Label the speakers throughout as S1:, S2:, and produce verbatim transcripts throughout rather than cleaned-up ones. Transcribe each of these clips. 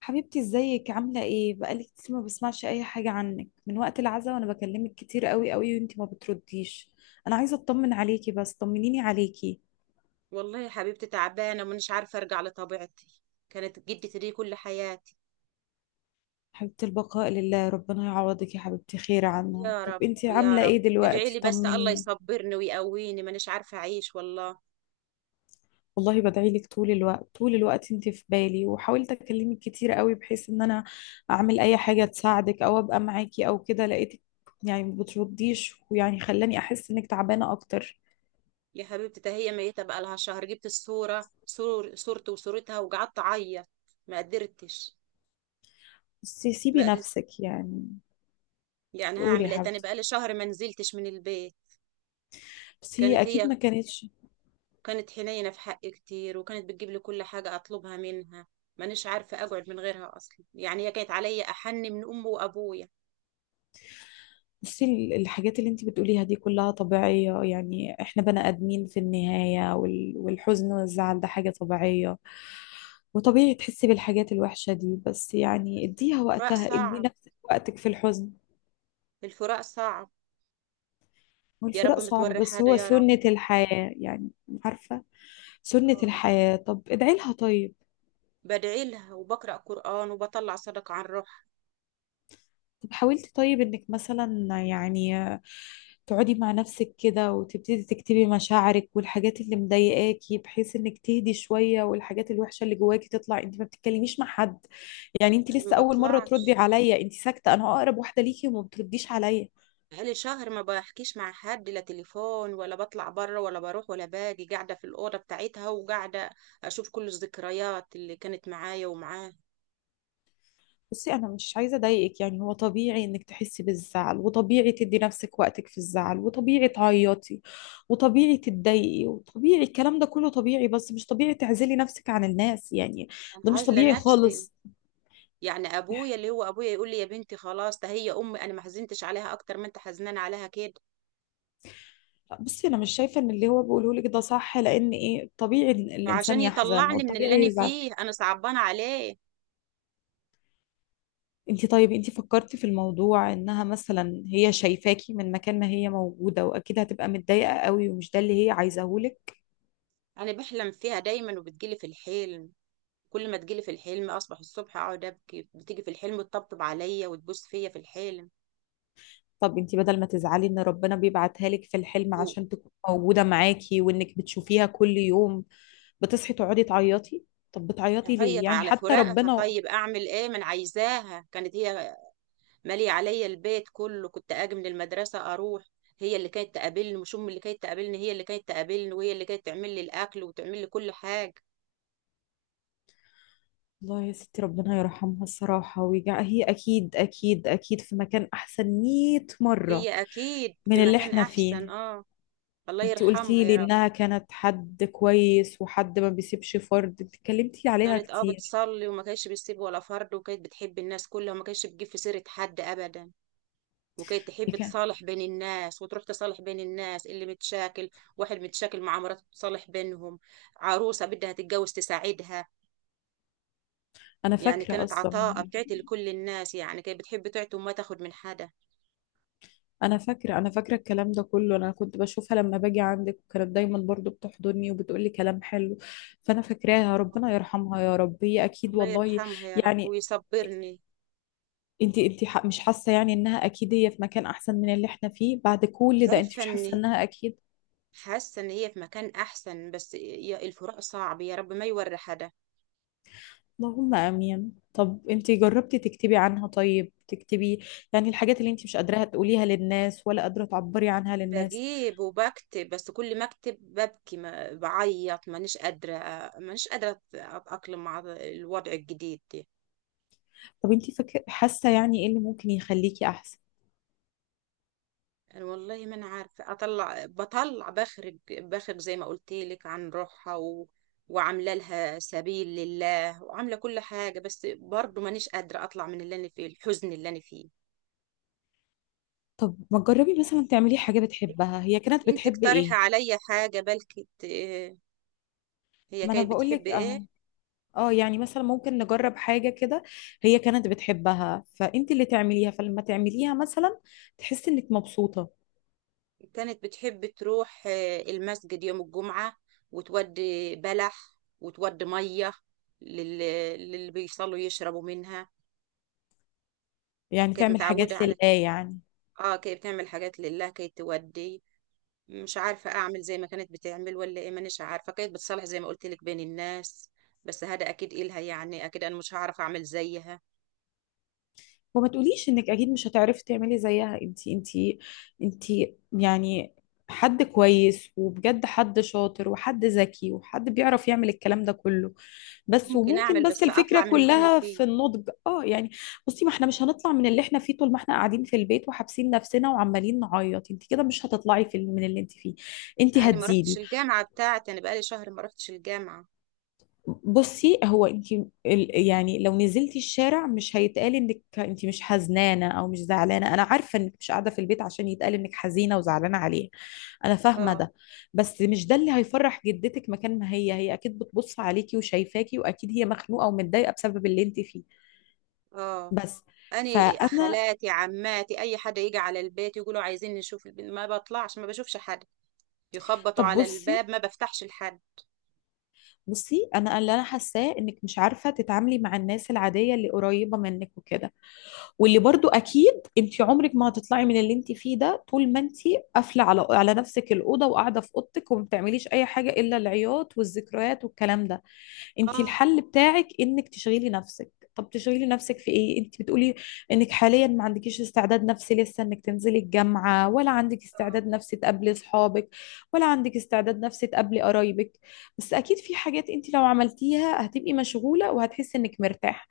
S1: حبيبتي، ازيك؟ عاملة ايه؟ بقالي كتير ما بسمعش اي حاجة عنك من وقت العزاء، وانا بكلمك كتير قوي قوي وانتي ما بترديش. انا عايزة اطمن عليكي، بس طمنيني عليكي.
S2: والله يا حبيبتي، تعبانة ومش عارفة أرجع لطبيعتي. كانت جدتي دي كل حياتي.
S1: حبيبة، البقاء لله، ربنا يعوضك يا حبيبتي خير عنها.
S2: يا
S1: طب
S2: رب
S1: انتي
S2: يا
S1: عاملة
S2: رب.
S1: ايه
S2: ادعي
S1: دلوقتي؟
S2: لي بس الله
S1: طمنيني.
S2: يصبرني ويقويني، مانيش عارفة أعيش والله.
S1: والله بدعي لك طول الوقت طول الوقت، انتي في بالي، وحاولت اكلمك كتير قوي بحيث ان انا اعمل اي حاجة تساعدك او ابقى معاكي او كده. لقيتك يعني ما بترديش، ويعني خلاني احس انك تعبانة اكتر.
S2: يا حبيبتي ده هي ميتة بقى لها شهر. جبت الصورة، صور صورتي وصورتها، وقعدت أعيط. ما قدرتش.
S1: بس
S2: ما
S1: سيبي
S2: قدرت.
S1: نفسك يعني.
S2: يعني
S1: قولي يا
S2: هعمل إيه تاني؟
S1: حبيبتي.
S2: بقى لي شهر ما نزلتش من البيت.
S1: بس هي
S2: كانت
S1: اكيد
S2: هي.
S1: ما كانتش.
S2: كانت حنينة في حقي كتير، وكانت بتجيب لي كل حاجة أطلبها منها. مانيش عارفة أقعد من غيرها أصلا. يعني هي كانت عليا أحن من أمي وأبويا.
S1: بصي ال- الحاجات اللي انت بتقوليها دي كلها طبيعية، يعني احنا بني ادمين في النهاية، وال- والحزن والزعل ده حاجة طبيعية، وطبيعي تحسي بالحاجات الوحشة دي. بس يعني اديها
S2: الفراق
S1: وقتها، ادي
S2: صعب.
S1: نفسك وقتك في الحزن.
S2: الفراق صعب. يا
S1: والفراق
S2: رب
S1: صعب
S2: متوري
S1: بس
S2: حاجة
S1: هو
S2: يا رب.
S1: سنة الحياة يعني. عارفة، سنة
S2: اه.
S1: الحياة. طب ادعي لها طيب.
S2: بدعي لها وبقرأ قرآن وبطلع صدقة عن روحها.
S1: طب حاولتي طيب انك مثلا يعني تقعدي مع نفسك كده وتبتدي تكتبي مشاعرك والحاجات اللي مضايقاكي، بحيث انك تهدي شوية والحاجات الوحشة اللي جواكي تطلع؟ انت ما بتتكلميش مع حد. يعني انت
S2: أنا ما
S1: لسه اول مرة تردي
S2: بطلعش.
S1: عليا، انت ساكتة، انا اقرب واحدة ليكي وما بترديش عليا.
S2: بقالي شهر ما بحكيش مع حد، لا تليفون ولا بطلع بره ولا بروح ولا باجي. قاعدة في الأوضة بتاعتها وقاعدة أشوف كل الذكريات اللي كانت معايا ومعاها.
S1: بصي انا مش عايزه اضايقك، يعني هو طبيعي انك تحسي بالزعل، وطبيعي تدي نفسك وقتك في الزعل، وطبيعي تعيطي وطبيعي تتضايقي، وطبيعي الكلام ده كله طبيعي، بس مش طبيعي تعزلي نفسك عن الناس يعني. ده
S2: أنا
S1: مش
S2: عازلة
S1: طبيعي
S2: نفسي.
S1: خالص.
S2: يعني أبويا اللي هو أبويا يقول لي يا بنتي خلاص، ده هي أمي، أنا ما حزنتش عليها أكتر ما أنت حزنان عليها كده.
S1: بصي انا مش شايفه ان اللي هو بيقوله لك ده صح، لان ايه، طبيعي إن الانسان
S2: عشان
S1: يحزن
S2: يطلعني من اللي
S1: والطبيعي
S2: أنا
S1: يزعل.
S2: فيه، أنا صعبانة عليه.
S1: انت طيب، انت فكرتي في الموضوع انها مثلا هي شايفاكي من مكان ما هي موجوده، واكيد هتبقى متضايقه قوي، ومش ده اللي هي عايزاهولك؟
S2: انا بحلم فيها دايما وبتجيلي في الحلم. كل ما تجيلي في الحلم اصبح الصبح اقعد ابكي. بتيجي في الحلم تطبطب عليا وتبوس فيا في الحلم.
S1: طب انتي بدل ما تزعلي ان ربنا بيبعتها لك في الحلم عشان تكون موجودة معاكي، وانك بتشوفيها كل يوم، بتصحي تقعدي تعيطي. طب بتعيطي ليه
S2: وهعيط
S1: يعني؟
S2: على
S1: حتى
S2: فراقها.
S1: ربنا.
S2: طيب اعمل ايه؟ من عايزاها؟ كانت هي ماليه عليا البيت كله. كنت اجي من المدرسه اروح، هي اللي كانت تقابلني، مش ام اللي كانت تقابلني، هي اللي كانت تقابلني، وهي اللي كانت تعمل لي الاكل وتعمل لي كل حاجه.
S1: الله يا ستي، ربنا يرحمها الصراحة ويجع. هي اكيد اكيد اكيد في مكان احسن 100 مرة
S2: هي اكيد في
S1: من اللي
S2: مكان
S1: احنا
S2: احسن،
S1: فيه.
S2: اه. الله
S1: انتي
S2: يرحمها
S1: قلتي لي
S2: يا رب.
S1: انها كانت حد كويس وحد ما بيسيبش فرد، انتي اتكلمتي عليها
S2: كانت اه
S1: كتير.
S2: بتصلي، وما كانتش بتسيب ولا فرد، وكانت بتحب الناس كلها، وما كانتش بتجيب في سيرة حد ابدا. وكانت
S1: هي
S2: تحب
S1: كان-
S2: تصالح بين الناس، وتروح تصالح بين الناس اللي متشاكل. واحد متشاكل مع مراته تصالح بينهم. عروسة بدها تتجوز تساعدها.
S1: انا
S2: يعني
S1: فاكرة
S2: كانت
S1: اصلا.
S2: عطاءة، بتعطي لكل الناس، يعني كانت بتحب تعطي وما تاخد من حدا.
S1: انا فاكره انا فاكره الكلام ده كله، انا كنت بشوفها لما باجي عندك، وكانت دايما برضو بتحضني وبتقولي كلام حلو، فانا فاكراها. ربنا يرحمها يا رب، هي اكيد
S2: الله
S1: والله.
S2: يرحمها يا رب
S1: يعني
S2: ويصبرني.
S1: انت انت ح- مش حاسه يعني انها اكيد هي في مكان احسن من اللي احنا فيه؟ بعد كل ده انت
S2: عارفة
S1: مش حاسه
S2: ان
S1: انها اكيد؟
S2: حاسة ان هي في مكان احسن، بس يا- الفراق صعب، يا رب ما يوري حدا.
S1: اللهم امين. طب انت جربتي تكتبي عنها؟ طيب تكتبي يعني الحاجات اللي انت مش قادره تقوليها للناس، ولا قادره تعبري عنها للناس.
S2: بجيب وبكتب، بس كل ما اكتب ببكي، ما بعيط، مانيش قادرة. مانيش قادرة أت- أتأقلم مع الوضع الجديد ده.
S1: طب انت فاكره حاسه يعني ايه اللي ممكن يخليكي احسن؟
S2: أنا والله ما أنا عارفة أطلع. بطلع بخرج بخرج زي ما قلت لك، عن روحها و... وعاملة لها سبيل لله، وعاملة كل حاجة، بس برضه مانيش قادرة أطلع من اللي أنا فيه، الحزن اللي أنا فيه.
S1: طب ما تجربي مثلا تعملي حاجة بتحبها؟ هي كانت
S2: أنت
S1: بتحب
S2: اقترحي
S1: ايه؟
S2: عليا حاجة بلكي ت- هي
S1: ما انا
S2: كانت بتحب
S1: بقولك
S2: إيه؟
S1: اهو. اه، يعني مثلا ممكن نجرب حاجة كده هي كانت بتحبها، فانت اللي تعمليها، فلما تعمليها مثلا تحسي انك مبسوطة.
S2: كانت بتحب تروح آه، المسجد يوم الجمعة، وتودي بلح وتودي مية لل- للي بيصلوا يشربوا منها.
S1: يعني
S2: كانت
S1: تعمل
S2: متعودة
S1: حاجات
S2: على
S1: لله
S2: كده.
S1: يعني.
S2: اه كانت بتعمل حاجات لله، كانت تودي. مش عارفة أعمل زي ما كانت بتعمل ولا إيه. مانيش عارفة. كانت بتصلح زي ما قلت لك بين الناس. بس هذا أكيد إلها، يعني أكيد أنا مش هعرف أعمل زيها.
S1: وما تقوليش انك اكيد مش هتعرفي تعملي زيها. انت انت انت يعني حد كويس، وبجد حد شاطر وحد ذكي وحد بيعرف يعمل الكلام ده كله. بس
S2: ممكن
S1: وممكن
S2: أعمل
S1: بس
S2: بس
S1: الفكرة
S2: أطلع من اللي أنا
S1: كلها
S2: فيه.
S1: في النضج، اه يعني. بصي ما احنا مش هنطلع من اللي احنا فيه طول ما احنا قاعدين في البيت وحابسين نفسنا وعمالين نعيط. انت كده مش هتطلعي في من اللي انت فيه، انت
S2: أنا ما رحتش
S1: هتزيدي.
S2: الجامعة بتاعتي، أنا بقالي شهر ما رحتش الجامعة.
S1: بصي هو انت، ال- يعني لو نزلتي الشارع مش هيتقال انك انت مش حزنانة او مش زعلانة. انا عارفة انك مش قاعدة في البيت عشان يتقال انك حزينة وزعلانة عليه، انا فاهمة
S2: اه.
S1: ده. بس مش ده اللي هيفرح جدتك. مكان ما هي، هي اكيد بتبص عليكي وشايفاكي، واكيد هي مخنوقة ومتضايقة بسبب اللي انت فيه.
S2: اه.
S1: بس
S2: اني
S1: فانا
S2: خالاتي عماتي اي حد يجي على البيت يقولوا عايزين نشوف البنت، ما بطلعش ما بشوفش حد. يخبطوا
S1: طب
S2: على
S1: بصي
S2: الباب ما بفتحش لحد.
S1: بصي انا اللي انا حاساه انك مش عارفه تتعاملي مع الناس العاديه اللي قريبه منك وكده. واللي برضو اكيد انت عمرك ما هتطلعي من اللي انت فيه ده طول ما انت قافله على على نفسك الاوضه، وقاعده في اوضتك، وما بتعمليش اي حاجه الا العياط والذكريات والكلام ده. انت
S2: اه.
S1: الحل بتاعك انك تشغلي نفسك. طب تشغلي نفسك في ايه؟ انت بتقولي انك حاليا ما عندكيش استعداد نفسي لسه انك تنزلي الجامعة، ولا عندك استعداد نفسي تقابلي اصحابك، ولا عندك استعداد نفسي تقابلي قرايبك. بس اكيد في حاجات انت لو عملتيها هتبقي مشغولة وهتحسي انك مرتاحة.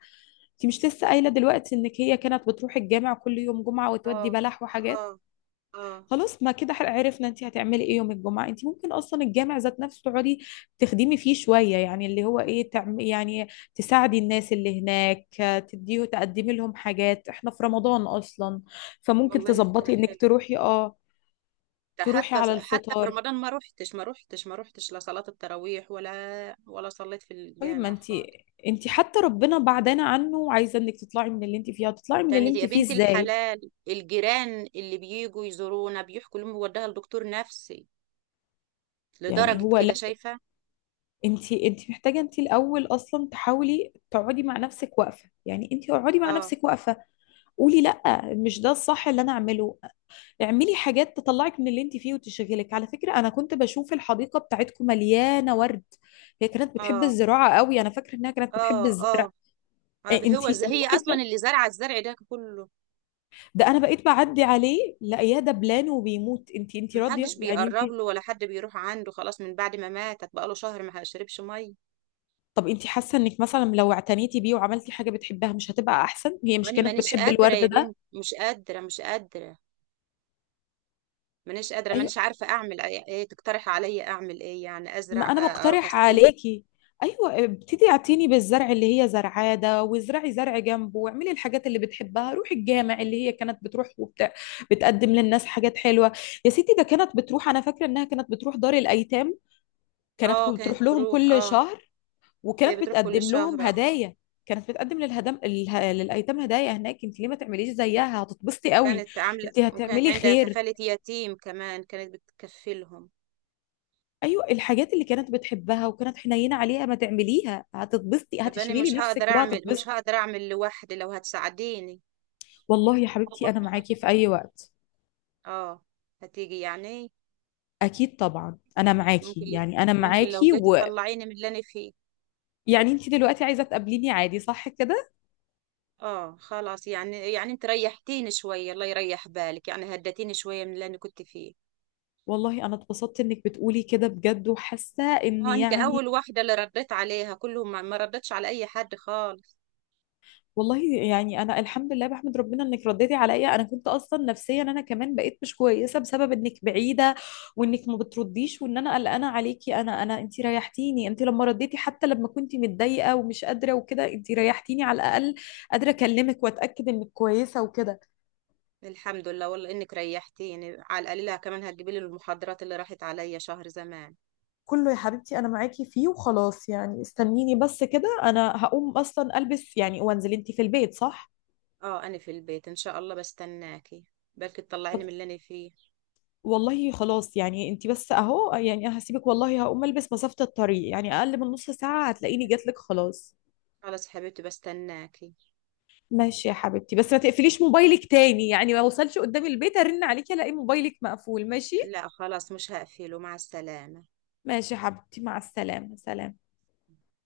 S1: انت مش لسه قايلة دلوقتي انك هي كانت بتروح الجامع كل يوم جمعة وتودي
S2: اه.
S1: بلح وحاجات؟
S2: اه. اه.
S1: خلاص ما كده حق- عرفنا انت هتعملي ايه يوم الجمعه. انت ممكن اصلا الجامع ذات نفسه تقعدي تخدمي فيه شويه، يعني اللي هو ايه، تعم يعني تساعدي الناس اللي هناك، آه، تديه تقدمي لهم حاجات، احنا في رمضان اصلا، فممكن
S2: والله فكرة
S1: تظبطي انك
S2: حلوة.
S1: تروحي، اه،
S2: ده
S1: تروحي
S2: حتى
S1: على
S2: حتى في
S1: الفطار.
S2: رمضان ما روحتش، ما روحتش، ما روحتش، لا صلاة التراويح ولا ولا صليت في
S1: طيب ما
S2: الجامع
S1: انت،
S2: خالص.
S1: انت حتى ربنا بعدنا عنه، وعايزه انك تطلعي من اللي انت فيه. هتطلعي من اللي
S2: تاني
S1: انت
S2: يا
S1: فيه
S2: بنت
S1: ازاي؟
S2: الحلال الجيران اللي بيجوا يزورونا بيحكوا لهم وداها لدكتور نفسي،
S1: يعني
S2: لدرجة
S1: هو
S2: كده
S1: لا،
S2: شايفة.
S1: انت انت محتاجه انت الاول اصلا تحاولي تقعدي مع نفسك واقفه، يعني انت اقعدي مع
S2: اه.
S1: نفسك واقفه، قولي لا مش ده الصح اللي انا اعمله. اعملي حاجات تطلعك من اللي انت فيه وتشغلك. على فكرة انا كنت بشوف الحديقة بتاعتكم مليانة ورد، هي كانت بتحب
S2: اه.
S1: الزراعة قوي، انا فاكرة انها كانت بتحب
S2: اه.
S1: الزرع.
S2: آه. آه،
S1: انت
S2: هو زي هي اصلا
S1: الورد
S2: اللي زرعه الزرع ده كله.
S1: ده انا بقيت بعدي عليه لاقياه دبلان وبيموت. انت انت
S2: محدش
S1: راضية يعني انت؟
S2: بيقرب له ولا حد بيروح عنده خلاص، من بعد ما ماتت بقاله شهر ما شربش ميه.
S1: طب انت حاسة انك مثلا لو اعتنيتي بيه وعملتي حاجة بتحبها مش هتبقى احسن؟ هي مش
S2: وانا
S1: كانت
S2: مانيش
S1: بتحب
S2: قادره
S1: الورد
S2: يا
S1: ده؟
S2: بنت، مش قادره مش قادره. مانيش قادره،
S1: ايوه،
S2: مانيش عارفه اعمل ايه. إيه تقترح عليا اعمل ايه؟ يعني
S1: ما
S2: ازرع،
S1: انا
S2: آه، اروح
S1: بقترح
S2: أس ايه.
S1: عليكي. ايوه، ابتدي اعتني بالزرع اللي هي زرعاه ده، وازرعي زرع جنبه، واعملي الحاجات اللي بتحبها. روحي الجامع اللي هي كانت بتروح وبت... بتقدم للناس حاجات حلوه. يا ستي، ده كانت بتروح، انا فاكره انها كانت بتروح دار الايتام، كانت
S2: اه
S1: كو-
S2: كانت
S1: بتروح لهم
S2: بتروح،
S1: كل
S2: اه.
S1: شهر
S2: كانت
S1: وكانت
S2: بتروح كل
S1: بتقدم لهم
S2: شهر، اه.
S1: هدايا. كانت بتقدم للهدم اله- للايتام هدايا هناك. انت ليه ما تعمليش زيها؟ هتتبسطي قوي،
S2: وكانت عامله،
S1: انت
S2: وكانت
S1: هتعملي
S2: عندها
S1: خير.
S2: كفاله يتيم كمان، كانت بتكفلهم.
S1: ايوه الحاجات اللي كانت بتحبها وكانت حنينه عليها ما تعمليها، هتتبسطي،
S2: طب انا
S1: هتشغلي
S2: مش
S1: نفسك
S2: هقدر اعمل، مش
S1: وهتتبسطي.
S2: هقدر اعمل لوحدي، لو هتساعديني.
S1: والله يا حبيبتي
S2: والله
S1: انا
S2: يا
S1: معاكي
S2: حبيبتي.
S1: في اي وقت.
S2: اه. هتيجي يعني؟
S1: اكيد طبعا انا
S2: ممكن.
S1: معاكي، يعني انا
S2: ممكن لو
S1: معاكي
S2: جيت
S1: ويعني.
S2: تطلعيني من اللي انا فيه.
S1: انت دلوقتي عايزه تقابليني عادي، صح كده؟
S2: اه خلاص يعني. يعني انت ريحتيني شوية، الله يريح بالك، يعني هدتيني شوية من اللي انا كنت فيه.
S1: والله انا اتبسطت انك بتقولي كده بجد، وحاسه ان
S2: اه انت اول
S1: يعني.
S2: واحدة اللي رديت عليها، كلهم ما ما ردتش على اي حد خالص.
S1: والله يعني انا الحمد لله بحمد ربنا انك رديتي عليا. انا كنت اصلا نفسيا انا كمان بقيت مش كويسه بسبب انك بعيده، وانك ما بترديش، وان انا قلقانه عليكي. انا انا انت ريحتيني. انت لما رديتي حتى لما كنت متضايقه ومش قادره وكده، انت ريحتيني على الاقل قادره اكلمك واتاكد انك كويسه وكده.
S2: الحمد لله، والله انك ريحتيني على القليلة. كمان هتجيبي لي المحاضرات اللي راحت عليا شهر زمان.
S1: كله يا حبيبتي انا معاكي فيه، وخلاص يعني استنيني بس كده. انا هقوم اصلا البس يعني وانزل. انت في البيت صح؟
S2: اه انا في البيت، ان شاء الله بستناكي. بلكي تطلعيني من اللي انا فيه.
S1: والله خلاص يعني، انت بس اهو يعني، انا هسيبك والله، هقوم البس، مسافة الطريق يعني اقل من نص ساعة هتلاقيني جاتلك خلاص.
S2: خلاص يا حبيبتي بستناكي.
S1: ماشي يا حبيبتي، بس ما تقفليش موبايلك تاني، يعني ما اوصلش قدام البيت ارن عليكي الاقي موبايلك مقفول. ماشي،
S2: لا خلاص مش هقفله. مع السلامة.
S1: ماشي يا حبيبتي، مع السلامة، سلام.